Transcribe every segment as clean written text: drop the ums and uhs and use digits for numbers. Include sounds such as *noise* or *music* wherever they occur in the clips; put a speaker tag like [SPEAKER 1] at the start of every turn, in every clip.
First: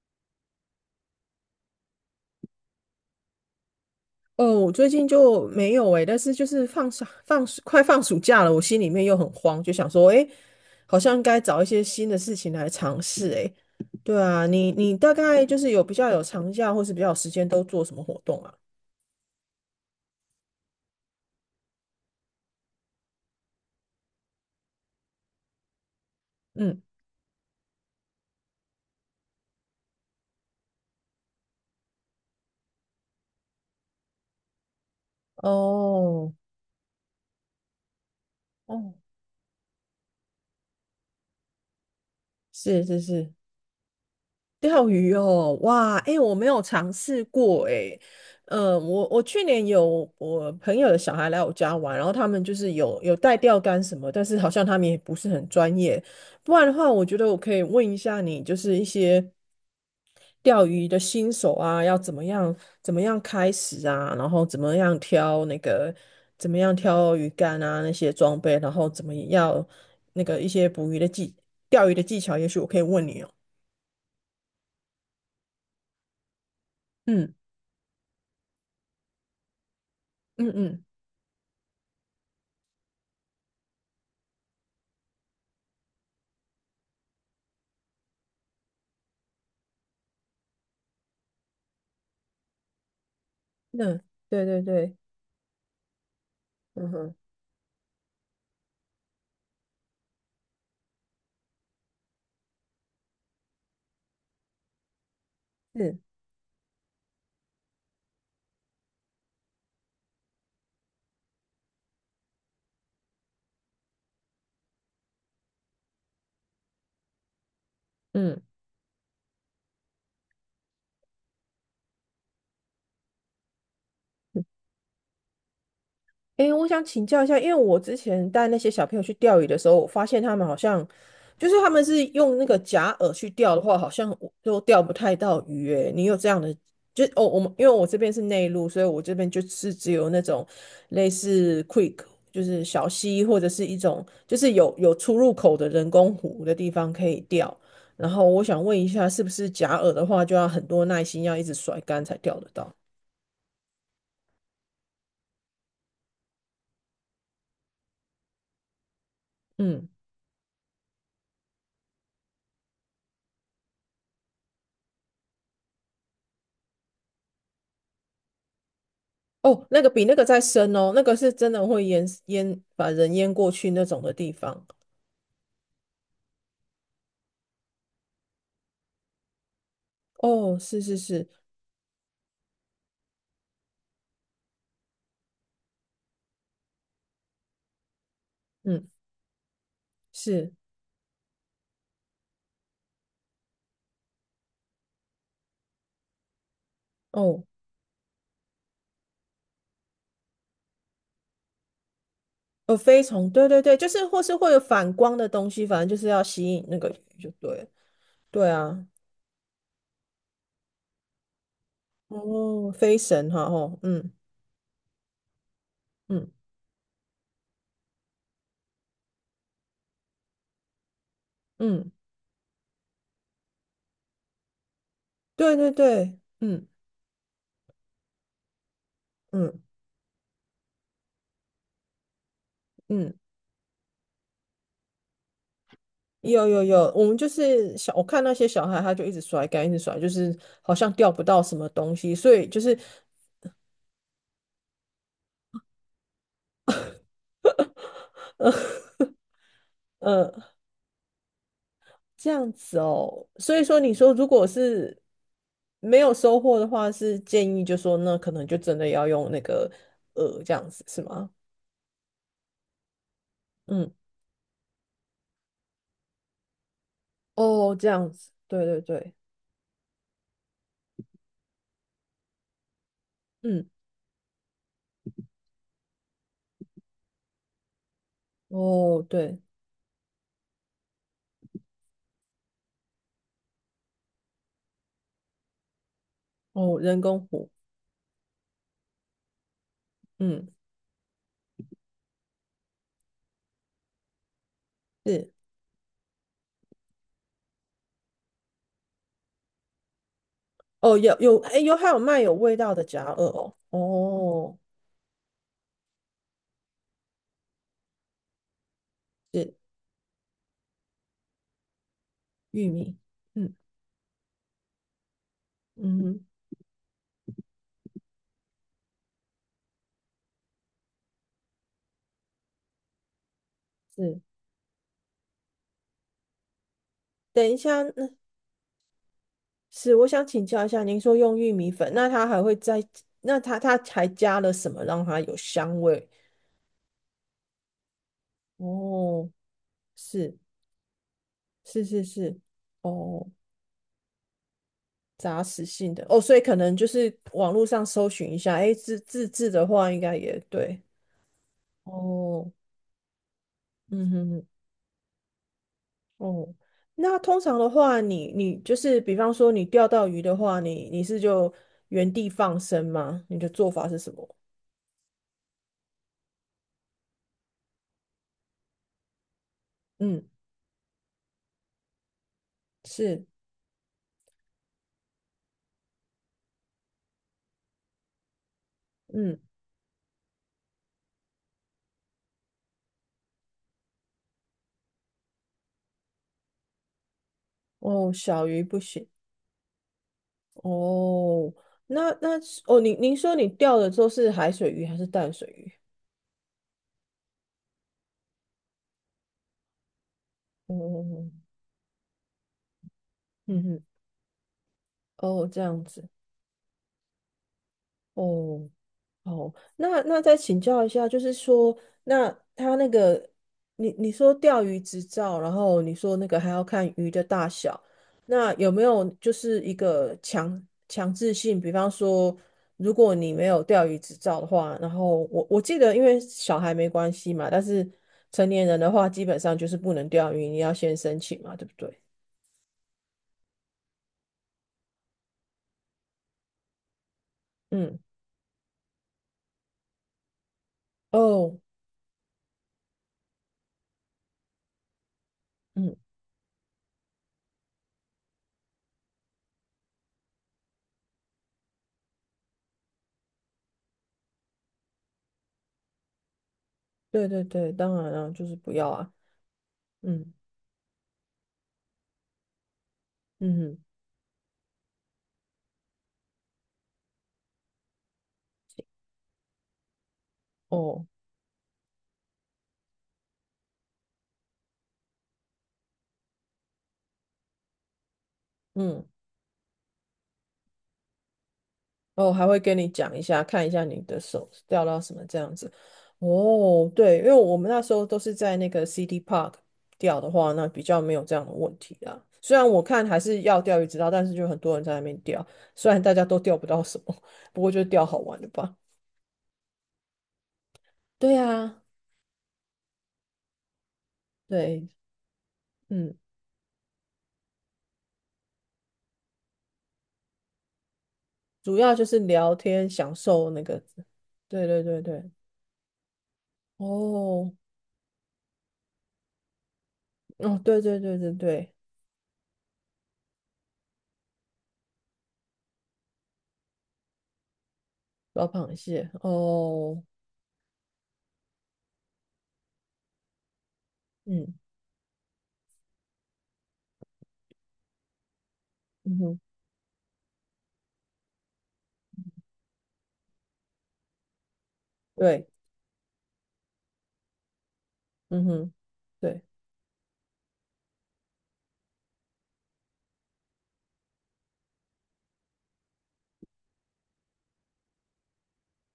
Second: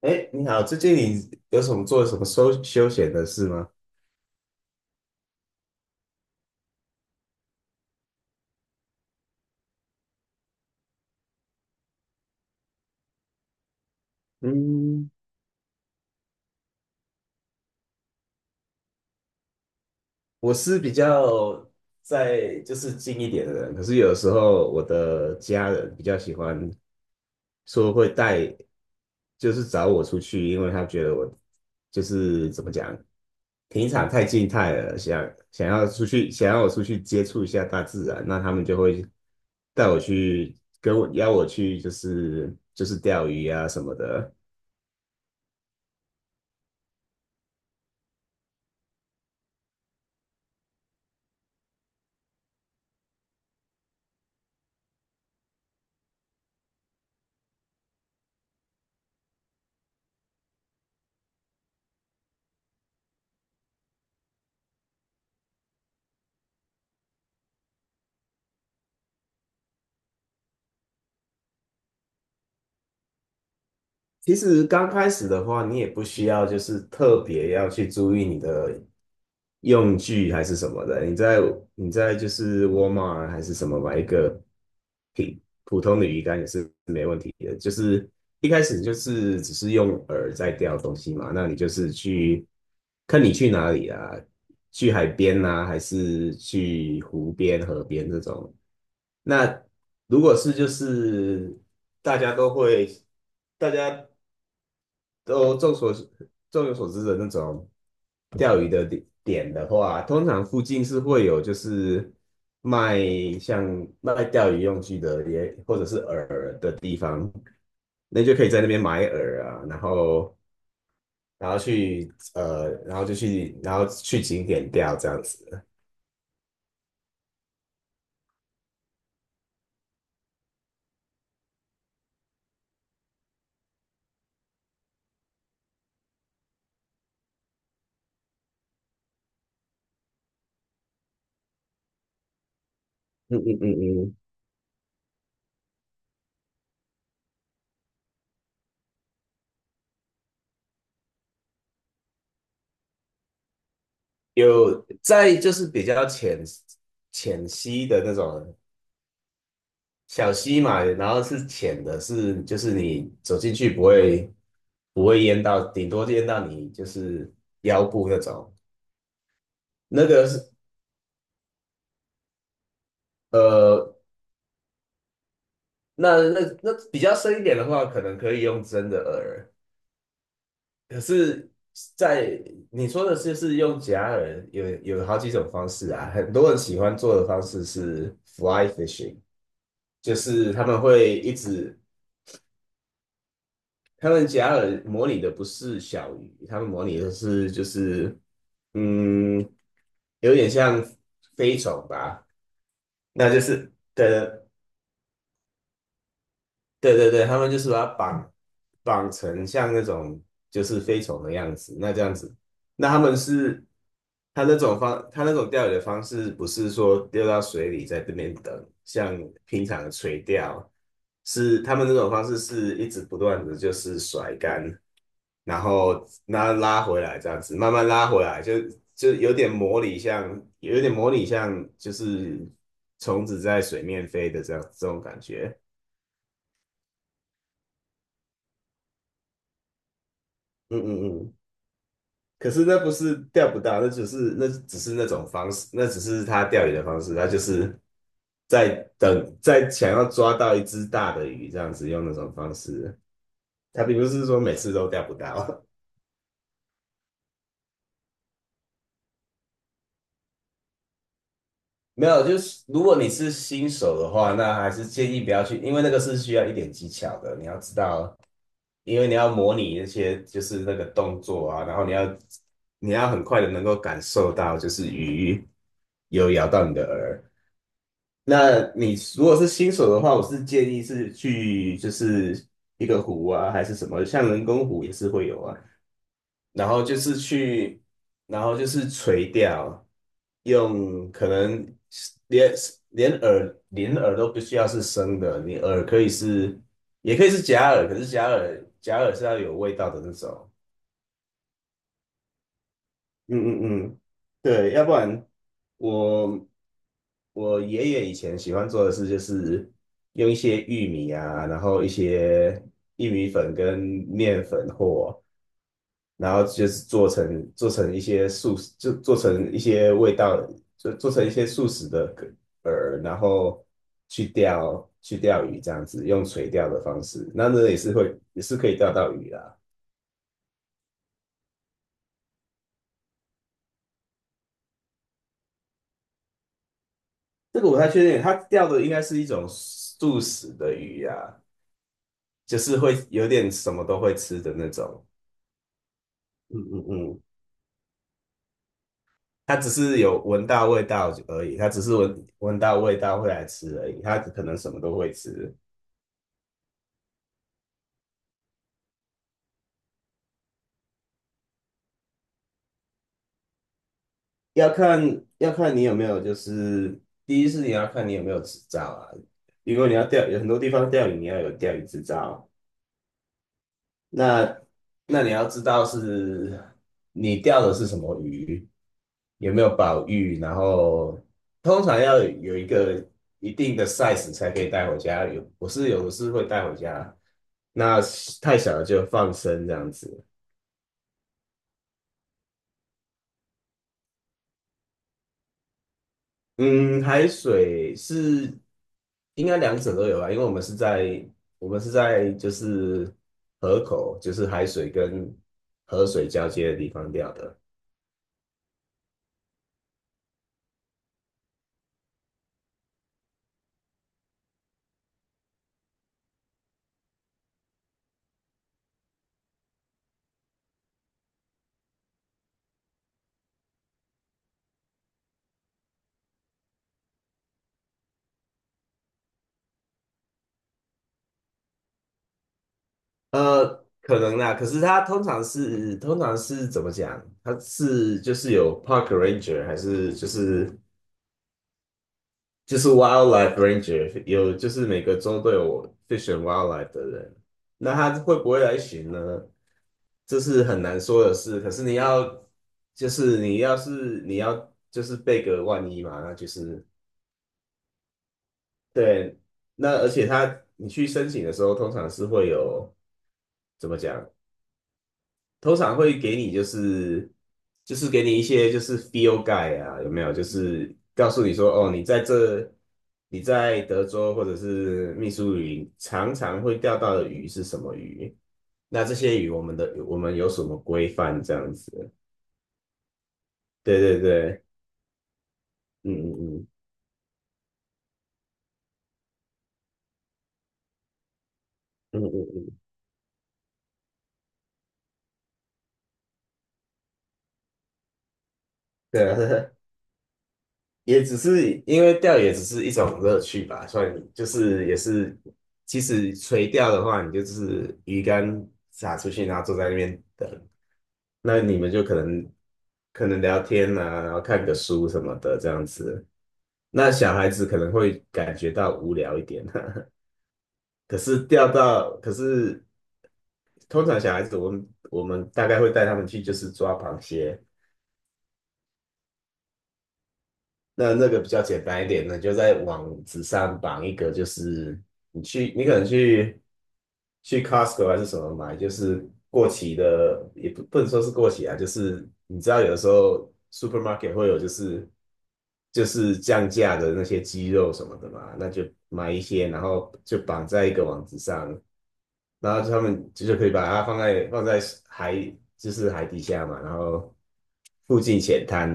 [SPEAKER 1] 哎，你好，最近你有什么休休闲的事吗？
[SPEAKER 2] 哦，我最近就没有诶，但是就是放暑放暑快放暑假了，我心里面又很慌，就想说，诶，好像该找一些新的事情来尝试诶。对啊，你
[SPEAKER 1] 嗯，
[SPEAKER 2] 大概就是有比较有长假或是比较有时间都做什么活动啊？
[SPEAKER 1] 我是比较在就是近一点的人，可是有时候我的家人比较喜欢
[SPEAKER 2] 嗯，
[SPEAKER 1] 说会带，就是找我出去，因为他觉得我就是怎么讲，平常太静态了，想要出去，
[SPEAKER 2] 哦，
[SPEAKER 1] 想要我出去接触一下大自然，那他们就
[SPEAKER 2] 哦，
[SPEAKER 1] 会带我去邀我去，就是
[SPEAKER 2] 是
[SPEAKER 1] 就是
[SPEAKER 2] 是
[SPEAKER 1] 钓
[SPEAKER 2] 是，
[SPEAKER 1] 鱼啊什么的。
[SPEAKER 2] 钓鱼哦，哇，哎、我没有尝试过、诶哎，我去年有我朋友的小孩来我家玩，然后他们就是有带钓竿什么，但是好像他们也不是很专业，不然的话，我觉得我可以问一下你，就是一些钓鱼的新手啊，要怎么样开始啊，然后怎么样挑鱼竿啊那些装备，然后怎么样那个一些捕鱼的技钓鱼的技巧，也许我可以问你哦。
[SPEAKER 1] 其实刚开始的话，你也不需要就是特
[SPEAKER 2] 嗯
[SPEAKER 1] 别要去注意你的用具还
[SPEAKER 2] 嗯
[SPEAKER 1] 是什
[SPEAKER 2] 嗯
[SPEAKER 1] 么的。你在就是 Walmart 还是什么买一个平普通的鱼竿也是没问题的。就是一开始就是只是用饵在钓东西嘛，那你就是去看你去哪里
[SPEAKER 2] 嗯，
[SPEAKER 1] 啊，
[SPEAKER 2] 对对
[SPEAKER 1] 去
[SPEAKER 2] 对，
[SPEAKER 1] 海边啊，还是
[SPEAKER 2] 嗯
[SPEAKER 1] 去
[SPEAKER 2] 哼，
[SPEAKER 1] 湖边、河边这种。那如果是就是大家都会，大家都众所
[SPEAKER 2] 是，
[SPEAKER 1] 众有所知的那种钓鱼的点的话，通常附近是会有就是卖像卖钓鱼用具的或者是饵的地方，那就
[SPEAKER 2] 嗯，
[SPEAKER 1] 可以在那边买饵啊，然后然后去呃，然后就去然后去景点钓这样子。
[SPEAKER 2] 诶，我想请教一下，因为我之前带那些小朋友去钓鱼的时候，我发现他们好像，就是他们是用那个假饵去钓的话，好像我都钓不太到鱼。诶，你有这样的，就哦，我们因为我这边是内陆，所以我这边就是只有那种类似 quick 就是小溪
[SPEAKER 1] 嗯
[SPEAKER 2] 或者
[SPEAKER 1] 嗯
[SPEAKER 2] 是一种
[SPEAKER 1] 嗯嗯，
[SPEAKER 2] 就是有出入口的人工湖的地方可以钓。然后我想问一下，是不是假饵的话，就要很多耐心，要一直甩竿才钓得到？
[SPEAKER 1] 有在就是比较浅溪的那种
[SPEAKER 2] 嗯，
[SPEAKER 1] 小溪嘛，然后是浅的是，就是你走进去不会淹到，顶多淹到你就是腰部那种。
[SPEAKER 2] 哦，那个比
[SPEAKER 1] 那
[SPEAKER 2] 那个
[SPEAKER 1] 个
[SPEAKER 2] 再
[SPEAKER 1] 是
[SPEAKER 2] 深哦，那个是真的会把人淹过去那
[SPEAKER 1] 呃，
[SPEAKER 2] 种的地方。
[SPEAKER 1] 那比较深一点的话，可能可以用真的饵。
[SPEAKER 2] 哦，是是
[SPEAKER 1] 可
[SPEAKER 2] 是，
[SPEAKER 1] 是在，你说的是用假饵，有好几种方式啊。很多人喜欢做的方式是 fly
[SPEAKER 2] 嗯，
[SPEAKER 1] fishing，就是
[SPEAKER 2] 是
[SPEAKER 1] 他们会一直，他们假饵模拟的不是小鱼，他们模拟的
[SPEAKER 2] 哦，
[SPEAKER 1] 是就是嗯，有点像飞虫吧，
[SPEAKER 2] 飞
[SPEAKER 1] 那
[SPEAKER 2] 虫，
[SPEAKER 1] 就
[SPEAKER 2] 对对
[SPEAKER 1] 是
[SPEAKER 2] 对，就是或是
[SPEAKER 1] 的。
[SPEAKER 2] 会有反光的东西，反正就是要吸引那个
[SPEAKER 1] 对对
[SPEAKER 2] 鱼
[SPEAKER 1] 对，
[SPEAKER 2] 就
[SPEAKER 1] 他们
[SPEAKER 2] 对
[SPEAKER 1] 就
[SPEAKER 2] 了
[SPEAKER 1] 是把它绑
[SPEAKER 2] 对啊，
[SPEAKER 1] 绑成像那种就是飞虫的样子。那这样子，
[SPEAKER 2] 哦，
[SPEAKER 1] 那
[SPEAKER 2] 飞
[SPEAKER 1] 他们
[SPEAKER 2] 神哈，
[SPEAKER 1] 是
[SPEAKER 2] 哦，嗯
[SPEAKER 1] 他那种钓鱼的方
[SPEAKER 2] 嗯
[SPEAKER 1] 式不是说丢到水里在这边等，像平常的垂钓，是他们
[SPEAKER 2] 嗯，
[SPEAKER 1] 那种方式是一直不断的就是甩竿，
[SPEAKER 2] 对
[SPEAKER 1] 然
[SPEAKER 2] 对
[SPEAKER 1] 后
[SPEAKER 2] 对，
[SPEAKER 1] 拉
[SPEAKER 2] 嗯
[SPEAKER 1] 拉回来这样子，慢慢拉回来，就有点
[SPEAKER 2] 嗯
[SPEAKER 1] 模拟像，有点模拟像就是
[SPEAKER 2] 嗯，
[SPEAKER 1] 虫子在水面飞的这样这种感觉。
[SPEAKER 2] 有有有，我们就是小，我看那些小孩，他就一直甩竿，一直甩，就是好
[SPEAKER 1] 嗯
[SPEAKER 2] 像钓
[SPEAKER 1] 嗯
[SPEAKER 2] 不
[SPEAKER 1] 嗯
[SPEAKER 2] 到什么东西，所以
[SPEAKER 1] 可
[SPEAKER 2] 就
[SPEAKER 1] 是
[SPEAKER 2] 是。
[SPEAKER 1] 那不是钓不到，那只是那种方式，那只是他钓鱼的方式，他就是
[SPEAKER 2] *laughs*
[SPEAKER 1] 在
[SPEAKER 2] 嗯
[SPEAKER 1] 等，在想要抓
[SPEAKER 2] 嗯
[SPEAKER 1] 到一只大的鱼，这样子用那
[SPEAKER 2] 这
[SPEAKER 1] 种
[SPEAKER 2] 样
[SPEAKER 1] 方
[SPEAKER 2] 子
[SPEAKER 1] 式。
[SPEAKER 2] 哦，所以说
[SPEAKER 1] 他
[SPEAKER 2] 你
[SPEAKER 1] 并不
[SPEAKER 2] 说
[SPEAKER 1] 是
[SPEAKER 2] 如
[SPEAKER 1] 说
[SPEAKER 2] 果
[SPEAKER 1] 每次都
[SPEAKER 2] 是
[SPEAKER 1] 钓不到。
[SPEAKER 2] 没有收获的话，是建议就说那可能就真的要用这样子是吗？
[SPEAKER 1] *laughs* 没有，就是如果你是新
[SPEAKER 2] 嗯，
[SPEAKER 1] 手的话，那还是建议不要去，因为那个是需要一点技巧的，你要
[SPEAKER 2] 哦，
[SPEAKER 1] 知
[SPEAKER 2] 这样
[SPEAKER 1] 道，
[SPEAKER 2] 子，对对
[SPEAKER 1] 因为
[SPEAKER 2] 对，
[SPEAKER 1] 你要模拟那些就是那个动作啊，然后你要很快的能
[SPEAKER 2] 嗯，
[SPEAKER 1] 够感受到就是鱼有咬到你的饵。那你
[SPEAKER 2] 哦
[SPEAKER 1] 如果
[SPEAKER 2] 对，
[SPEAKER 1] 是新手的话，我是建议是去就是一个湖啊，还是什么，像人工湖也是会有啊。然
[SPEAKER 2] 哦
[SPEAKER 1] 后就
[SPEAKER 2] 人
[SPEAKER 1] 是
[SPEAKER 2] 工湖，
[SPEAKER 1] 去，然后就是垂钓，
[SPEAKER 2] 嗯
[SPEAKER 1] 用可能连连饵都不需要是生
[SPEAKER 2] 是，
[SPEAKER 1] 的，你饵可以是也可以是假饵，可是假饵是要有味道的那种。
[SPEAKER 2] 哦有哎有还有卖有味道的夹耳
[SPEAKER 1] 嗯
[SPEAKER 2] 哦，
[SPEAKER 1] 嗯嗯，
[SPEAKER 2] 哦
[SPEAKER 1] 对，要不然我我爷爷以前喜欢做的事就
[SPEAKER 2] 是
[SPEAKER 1] 是用一些玉米啊，然后一些
[SPEAKER 2] 玉米，
[SPEAKER 1] 玉米
[SPEAKER 2] 嗯
[SPEAKER 1] 粉跟面粉或，
[SPEAKER 2] 嗯哼
[SPEAKER 1] 然后就是做成一些素食，就做成一些味道，就做成一些素食的饵，然后
[SPEAKER 2] 是，
[SPEAKER 1] 去钓鱼这样子，用垂钓的方式，
[SPEAKER 2] 等
[SPEAKER 1] 那
[SPEAKER 2] 一
[SPEAKER 1] 那也
[SPEAKER 2] 下，
[SPEAKER 1] 是
[SPEAKER 2] 那
[SPEAKER 1] 可以钓到鱼啦。
[SPEAKER 2] 是，我想请教一下，您说用玉米粉，那它还会再，那它还加了什么让它有香味？
[SPEAKER 1] 这个我不太确定，它钓的应该是一
[SPEAKER 2] 哦，
[SPEAKER 1] 种素
[SPEAKER 2] 是
[SPEAKER 1] 食的鱼呀，
[SPEAKER 2] 是是是，
[SPEAKER 1] 就是会有
[SPEAKER 2] 哦，
[SPEAKER 1] 点什么都会吃的那种。
[SPEAKER 2] 杂食性的，哦，所以可
[SPEAKER 1] 嗯
[SPEAKER 2] 能
[SPEAKER 1] 嗯
[SPEAKER 2] 就是
[SPEAKER 1] 嗯，
[SPEAKER 2] 网络上搜寻一下，诶，自制
[SPEAKER 1] 它
[SPEAKER 2] 的
[SPEAKER 1] 只
[SPEAKER 2] 话应
[SPEAKER 1] 是
[SPEAKER 2] 该
[SPEAKER 1] 有
[SPEAKER 2] 也
[SPEAKER 1] 闻到
[SPEAKER 2] 对，
[SPEAKER 1] 味道而已，它只是闻
[SPEAKER 2] 哦，
[SPEAKER 1] 闻到味道会来吃而已，
[SPEAKER 2] 嗯
[SPEAKER 1] 它
[SPEAKER 2] 哼
[SPEAKER 1] 可
[SPEAKER 2] 哼，
[SPEAKER 1] 能什么都会吃。
[SPEAKER 2] 哦，那通常的话你就是比方说你钓到鱼的话，你是就原地放生吗？你的做法是什么？
[SPEAKER 1] 要看你有没有，就是第一是你要看你有没有执照啊，因为你要
[SPEAKER 2] 嗯，
[SPEAKER 1] 钓，有很多地方钓鱼你要有钓鱼执照，
[SPEAKER 2] 是，
[SPEAKER 1] 那那你要知道是你钓的是什么鱼。
[SPEAKER 2] 嗯，
[SPEAKER 1] 有没有保育，然后通常要有一个一定的 size 才可以带回家。我是有的是会带回家，那
[SPEAKER 2] 哦，小
[SPEAKER 1] 太
[SPEAKER 2] 鱼
[SPEAKER 1] 小
[SPEAKER 2] 不
[SPEAKER 1] 了就
[SPEAKER 2] 行。
[SPEAKER 1] 放生这样子。
[SPEAKER 2] 哦，那是哦，您说你钓的都是海水鱼还是淡水鱼？
[SPEAKER 1] 嗯，海水是应该两者都有吧，因为我们是在
[SPEAKER 2] 哦，
[SPEAKER 1] 我们是在就是
[SPEAKER 2] 嗯
[SPEAKER 1] 河
[SPEAKER 2] 哼，
[SPEAKER 1] 口，就是海水跟
[SPEAKER 2] 哦，这样
[SPEAKER 1] 河
[SPEAKER 2] 子，
[SPEAKER 1] 水交接的地方钓的。
[SPEAKER 2] 哦，哦，那再请教一下，就是说，那他那个，你说钓鱼执照，然后你说那个还要看鱼的大小，那有没有就是一个强制性？比方说，如果你没有钓鱼执照的话，然后我记得，因为小孩没关系嘛，但是成年人的话，基本上就是不能钓鱼，你要先申请嘛，对不对？
[SPEAKER 1] 呃，可能啦，可是它通常是怎么讲？它
[SPEAKER 2] 嗯，
[SPEAKER 1] 是就是有 park ranger 还是
[SPEAKER 2] 哦，
[SPEAKER 1] 就是 wildlife ranger，有就是每个州都有
[SPEAKER 2] 嗯，
[SPEAKER 1] fish and wildlife 的人，那他会不会来巡呢？这是很难说的事。可是你要，你要就是备个万一嘛，那就是
[SPEAKER 2] 对对对，当然啊，就是不要啊，
[SPEAKER 1] 对。那而且
[SPEAKER 2] 嗯
[SPEAKER 1] 他你去申请的时候，通常是会有
[SPEAKER 2] 嗯哼，
[SPEAKER 1] 怎么讲？通常会给你就是就是给你一些就是 feel guide 啊，有没有？就是
[SPEAKER 2] 哦，
[SPEAKER 1] 告诉你说，哦，你在德州或者是密苏里常常会钓到的鱼是什么鱼？那
[SPEAKER 2] 嗯。
[SPEAKER 1] 这些鱼我们有什么规范这样子？
[SPEAKER 2] 哦，还会跟你讲一下，看一下
[SPEAKER 1] 对
[SPEAKER 2] 你的
[SPEAKER 1] 对
[SPEAKER 2] 手
[SPEAKER 1] 对，
[SPEAKER 2] 掉到什么这样子。
[SPEAKER 1] 嗯嗯
[SPEAKER 2] 哦，对，因为我们那时候都是在那个 City Park 钓的话，那比较没有这样的问题啦。
[SPEAKER 1] 嗯嗯嗯
[SPEAKER 2] 虽然
[SPEAKER 1] 嗯，
[SPEAKER 2] 我看还是要钓鱼执照，但是就很多人在那边钓，虽然大家都钓不到什么，不过就钓好玩的吧。
[SPEAKER 1] 对啊。*laughs* 也
[SPEAKER 2] 对
[SPEAKER 1] 只是
[SPEAKER 2] 啊，
[SPEAKER 1] 因为钓也只是一种乐趣吧，所以就是
[SPEAKER 2] 对，
[SPEAKER 1] 也是，其
[SPEAKER 2] 嗯，
[SPEAKER 1] 实垂钓的话，你就是鱼竿撒出去，然后坐在那边等，那
[SPEAKER 2] 主
[SPEAKER 1] 你们
[SPEAKER 2] 要
[SPEAKER 1] 就
[SPEAKER 2] 就是聊天，享
[SPEAKER 1] 可能
[SPEAKER 2] 受
[SPEAKER 1] 聊
[SPEAKER 2] 那个，
[SPEAKER 1] 天啊，然后看
[SPEAKER 2] 对
[SPEAKER 1] 个
[SPEAKER 2] 对对
[SPEAKER 1] 书什
[SPEAKER 2] 对，
[SPEAKER 1] 么的这样子。那小孩
[SPEAKER 2] 哦，
[SPEAKER 1] 子可能会感觉到无聊一点。
[SPEAKER 2] 哦，对对
[SPEAKER 1] *laughs*
[SPEAKER 2] 对
[SPEAKER 1] 可
[SPEAKER 2] 对
[SPEAKER 1] 是钓
[SPEAKER 2] 对，
[SPEAKER 1] 到，可是通常小孩子我们大概会带他们去就是抓螃蟹，
[SPEAKER 2] 老螃蟹，哦，
[SPEAKER 1] 那那个比较简单一点呢，就在网址上绑一个，就
[SPEAKER 2] 嗯
[SPEAKER 1] 是你可能去 Costco 还是什么买，就
[SPEAKER 2] 嗯
[SPEAKER 1] 是
[SPEAKER 2] 哼，
[SPEAKER 1] 过期的，也不能说是过期啊，就是你知道有的时候 supermarket 会有
[SPEAKER 2] 对，
[SPEAKER 1] 就是降价的那些鸡肉什么的
[SPEAKER 2] 嗯
[SPEAKER 1] 嘛，那
[SPEAKER 2] 哼。
[SPEAKER 1] 就买一
[SPEAKER 2] 对，
[SPEAKER 1] 些，然后就绑在一个网址上，然后他们就是可以把它放在海，就是海底下嘛，然后附近浅滩，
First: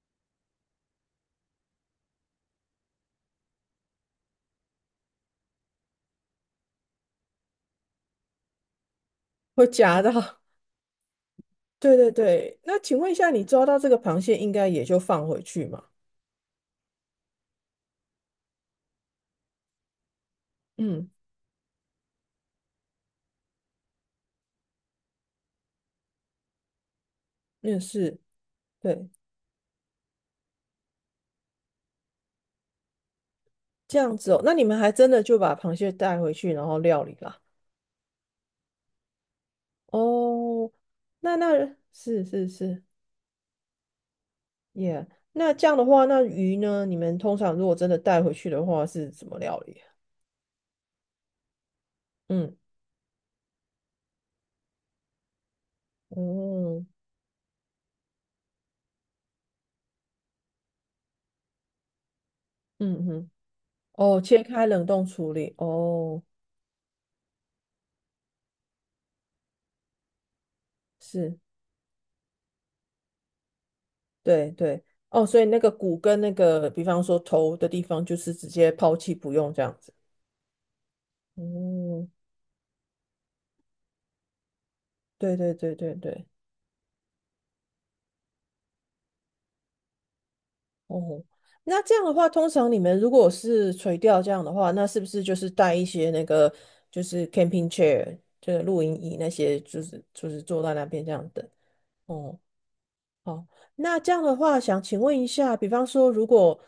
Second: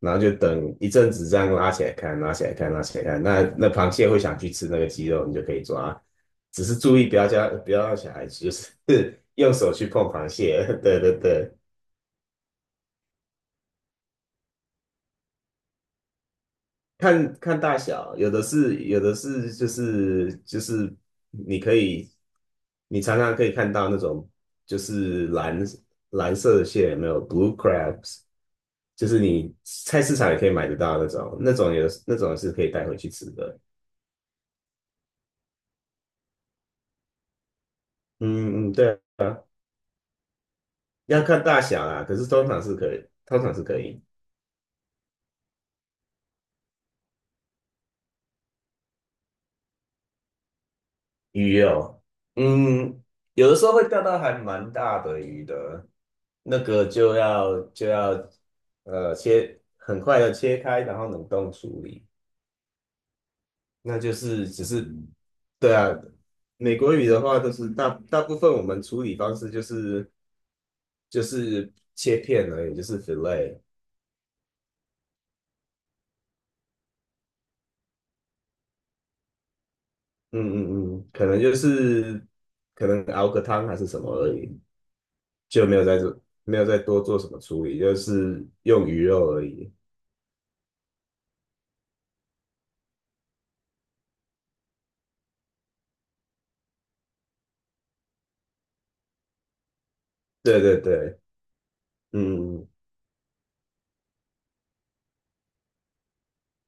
[SPEAKER 1] 然后就等一阵子这样拉起来看，拉起来看，拉起来看。那那螃蟹会想去吃那个鸡肉，你就可以抓，只是注意不要让小孩子就是 *laughs* 用
[SPEAKER 2] 会
[SPEAKER 1] 手去
[SPEAKER 2] 夹
[SPEAKER 1] 碰
[SPEAKER 2] 到。
[SPEAKER 1] 螃
[SPEAKER 2] *laughs*
[SPEAKER 1] 蟹。*laughs* 对对对，
[SPEAKER 2] 对对对，那请问一下，你抓到这个螃蟹，应该也就放回去嘛？
[SPEAKER 1] 看看大小，有的是就是
[SPEAKER 2] 嗯，
[SPEAKER 1] 你可以你常常可以看到那种就是蓝色的蟹，有没有 blue
[SPEAKER 2] 也是，
[SPEAKER 1] crabs。
[SPEAKER 2] 对，
[SPEAKER 1] 就是你菜市场也可以买得到那种，那种有那种是可以带回去吃的。
[SPEAKER 2] 这样子哦。那你们还真的就把螃蟹带回去，然后料理啦。
[SPEAKER 1] 嗯嗯，对啊，
[SPEAKER 2] 哦，
[SPEAKER 1] 要
[SPEAKER 2] 那
[SPEAKER 1] 看大
[SPEAKER 2] 那
[SPEAKER 1] 小啦，可
[SPEAKER 2] 是
[SPEAKER 1] 是通
[SPEAKER 2] 是
[SPEAKER 1] 常是
[SPEAKER 2] 是
[SPEAKER 1] 可以，通常是可以。
[SPEAKER 2] 耶。那这样的话，那鱼呢？你们通常如果真的带回去的话，是怎么料理啊？
[SPEAKER 1] 鱼哦，
[SPEAKER 2] 嗯，
[SPEAKER 1] 嗯，有的时候会钓到还蛮大的鱼的，那
[SPEAKER 2] 哦，
[SPEAKER 1] 个就要切，很快的切开，然后冷冻处理。
[SPEAKER 2] 嗯哼，
[SPEAKER 1] 那就
[SPEAKER 2] 哦，切
[SPEAKER 1] 是只
[SPEAKER 2] 开冷
[SPEAKER 1] 是，
[SPEAKER 2] 冻处理，
[SPEAKER 1] 对啊，
[SPEAKER 2] 哦，
[SPEAKER 1] 美国语的话都是大部分我们处理方式就是就
[SPEAKER 2] 是。
[SPEAKER 1] 是切片而已，就是 fillet，
[SPEAKER 2] 对对，哦，所以那个骨跟那个，比方说头的地方，就是直接抛弃不用这样子。
[SPEAKER 1] 嗯嗯嗯，
[SPEAKER 2] 嗯，
[SPEAKER 1] 可能熬个汤还是什么而已，
[SPEAKER 2] 对对
[SPEAKER 1] 就
[SPEAKER 2] 对对对，
[SPEAKER 1] 没有再多做什么处理，就是用鱼肉而已。
[SPEAKER 2] 哦，那这样的话，通常你们如果是垂钓这样的话，那是不是就是带一些那个就是 camping chair，就是露营椅那些，就是
[SPEAKER 1] 对
[SPEAKER 2] 坐在
[SPEAKER 1] 对
[SPEAKER 2] 那边这
[SPEAKER 1] 对，
[SPEAKER 2] 样等？
[SPEAKER 1] 嗯，
[SPEAKER 2] 哦，
[SPEAKER 1] 嗯嗯
[SPEAKER 2] 好，那这样的话，想请问一下，比方说，如果，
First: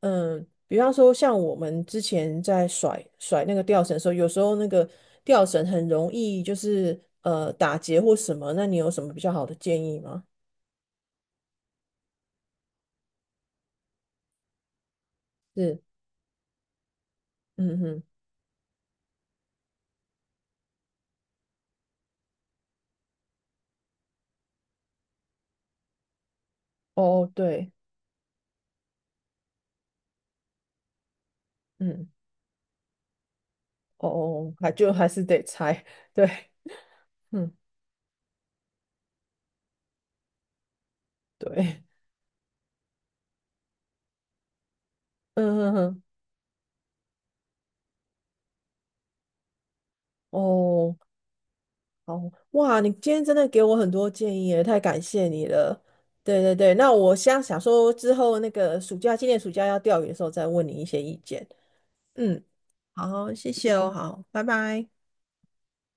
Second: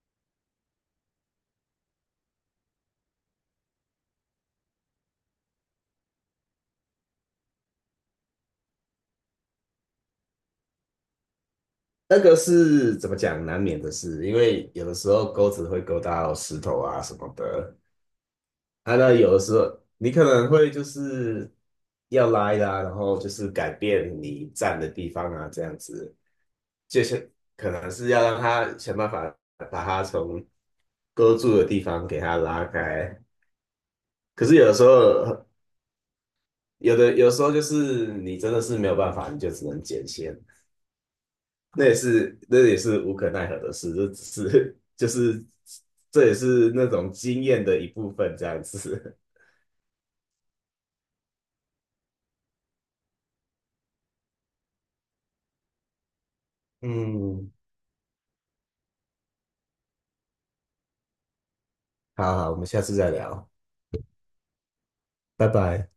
[SPEAKER 2] 嗯，比方说像我们之前在甩甩那个吊绳的时候，有时候那个吊绳很容易就是打结或什么，那你有什么比较好的建议吗？
[SPEAKER 1] 那个是怎么讲，难免的事，因为有的时候钩子
[SPEAKER 2] 是，
[SPEAKER 1] 会勾到石头啊什么的，
[SPEAKER 2] 嗯哼，
[SPEAKER 1] 啊，那有的时候你可能会就是要拉的啊，然后就是改变你站的地方啊，这样子，就
[SPEAKER 2] 哦，
[SPEAKER 1] 是可
[SPEAKER 2] 对，
[SPEAKER 1] 能是要让他想办法把他从勾住的地方
[SPEAKER 2] 嗯，
[SPEAKER 1] 给他拉开。
[SPEAKER 2] 哦
[SPEAKER 1] 可
[SPEAKER 2] 哦，
[SPEAKER 1] 是有
[SPEAKER 2] 还
[SPEAKER 1] 的时
[SPEAKER 2] 就还是得
[SPEAKER 1] 候，
[SPEAKER 2] 拆，*laughs* 对，
[SPEAKER 1] 有时
[SPEAKER 2] 嗯，
[SPEAKER 1] 候就是你真的是没有办法，你就只能剪线，
[SPEAKER 2] 对，
[SPEAKER 1] 那也是无可奈何的事，这只是 *laughs* 就是
[SPEAKER 2] 嗯哼哼，
[SPEAKER 1] 这也是那种经验的一部分，这样子。
[SPEAKER 2] 哦，哦，哇，你今天真的给我很多建议耶，太感谢你了。对对对，
[SPEAKER 1] *laughs*
[SPEAKER 2] 那我想
[SPEAKER 1] 嗯，
[SPEAKER 2] 想说之后那个暑假，今年暑假要钓鱼的时候再问你一些意见。
[SPEAKER 1] 好
[SPEAKER 2] 嗯，
[SPEAKER 1] 好，我们下次再
[SPEAKER 2] 好，
[SPEAKER 1] 聊，
[SPEAKER 2] 谢谢哦，好，拜拜。
[SPEAKER 1] 拜拜。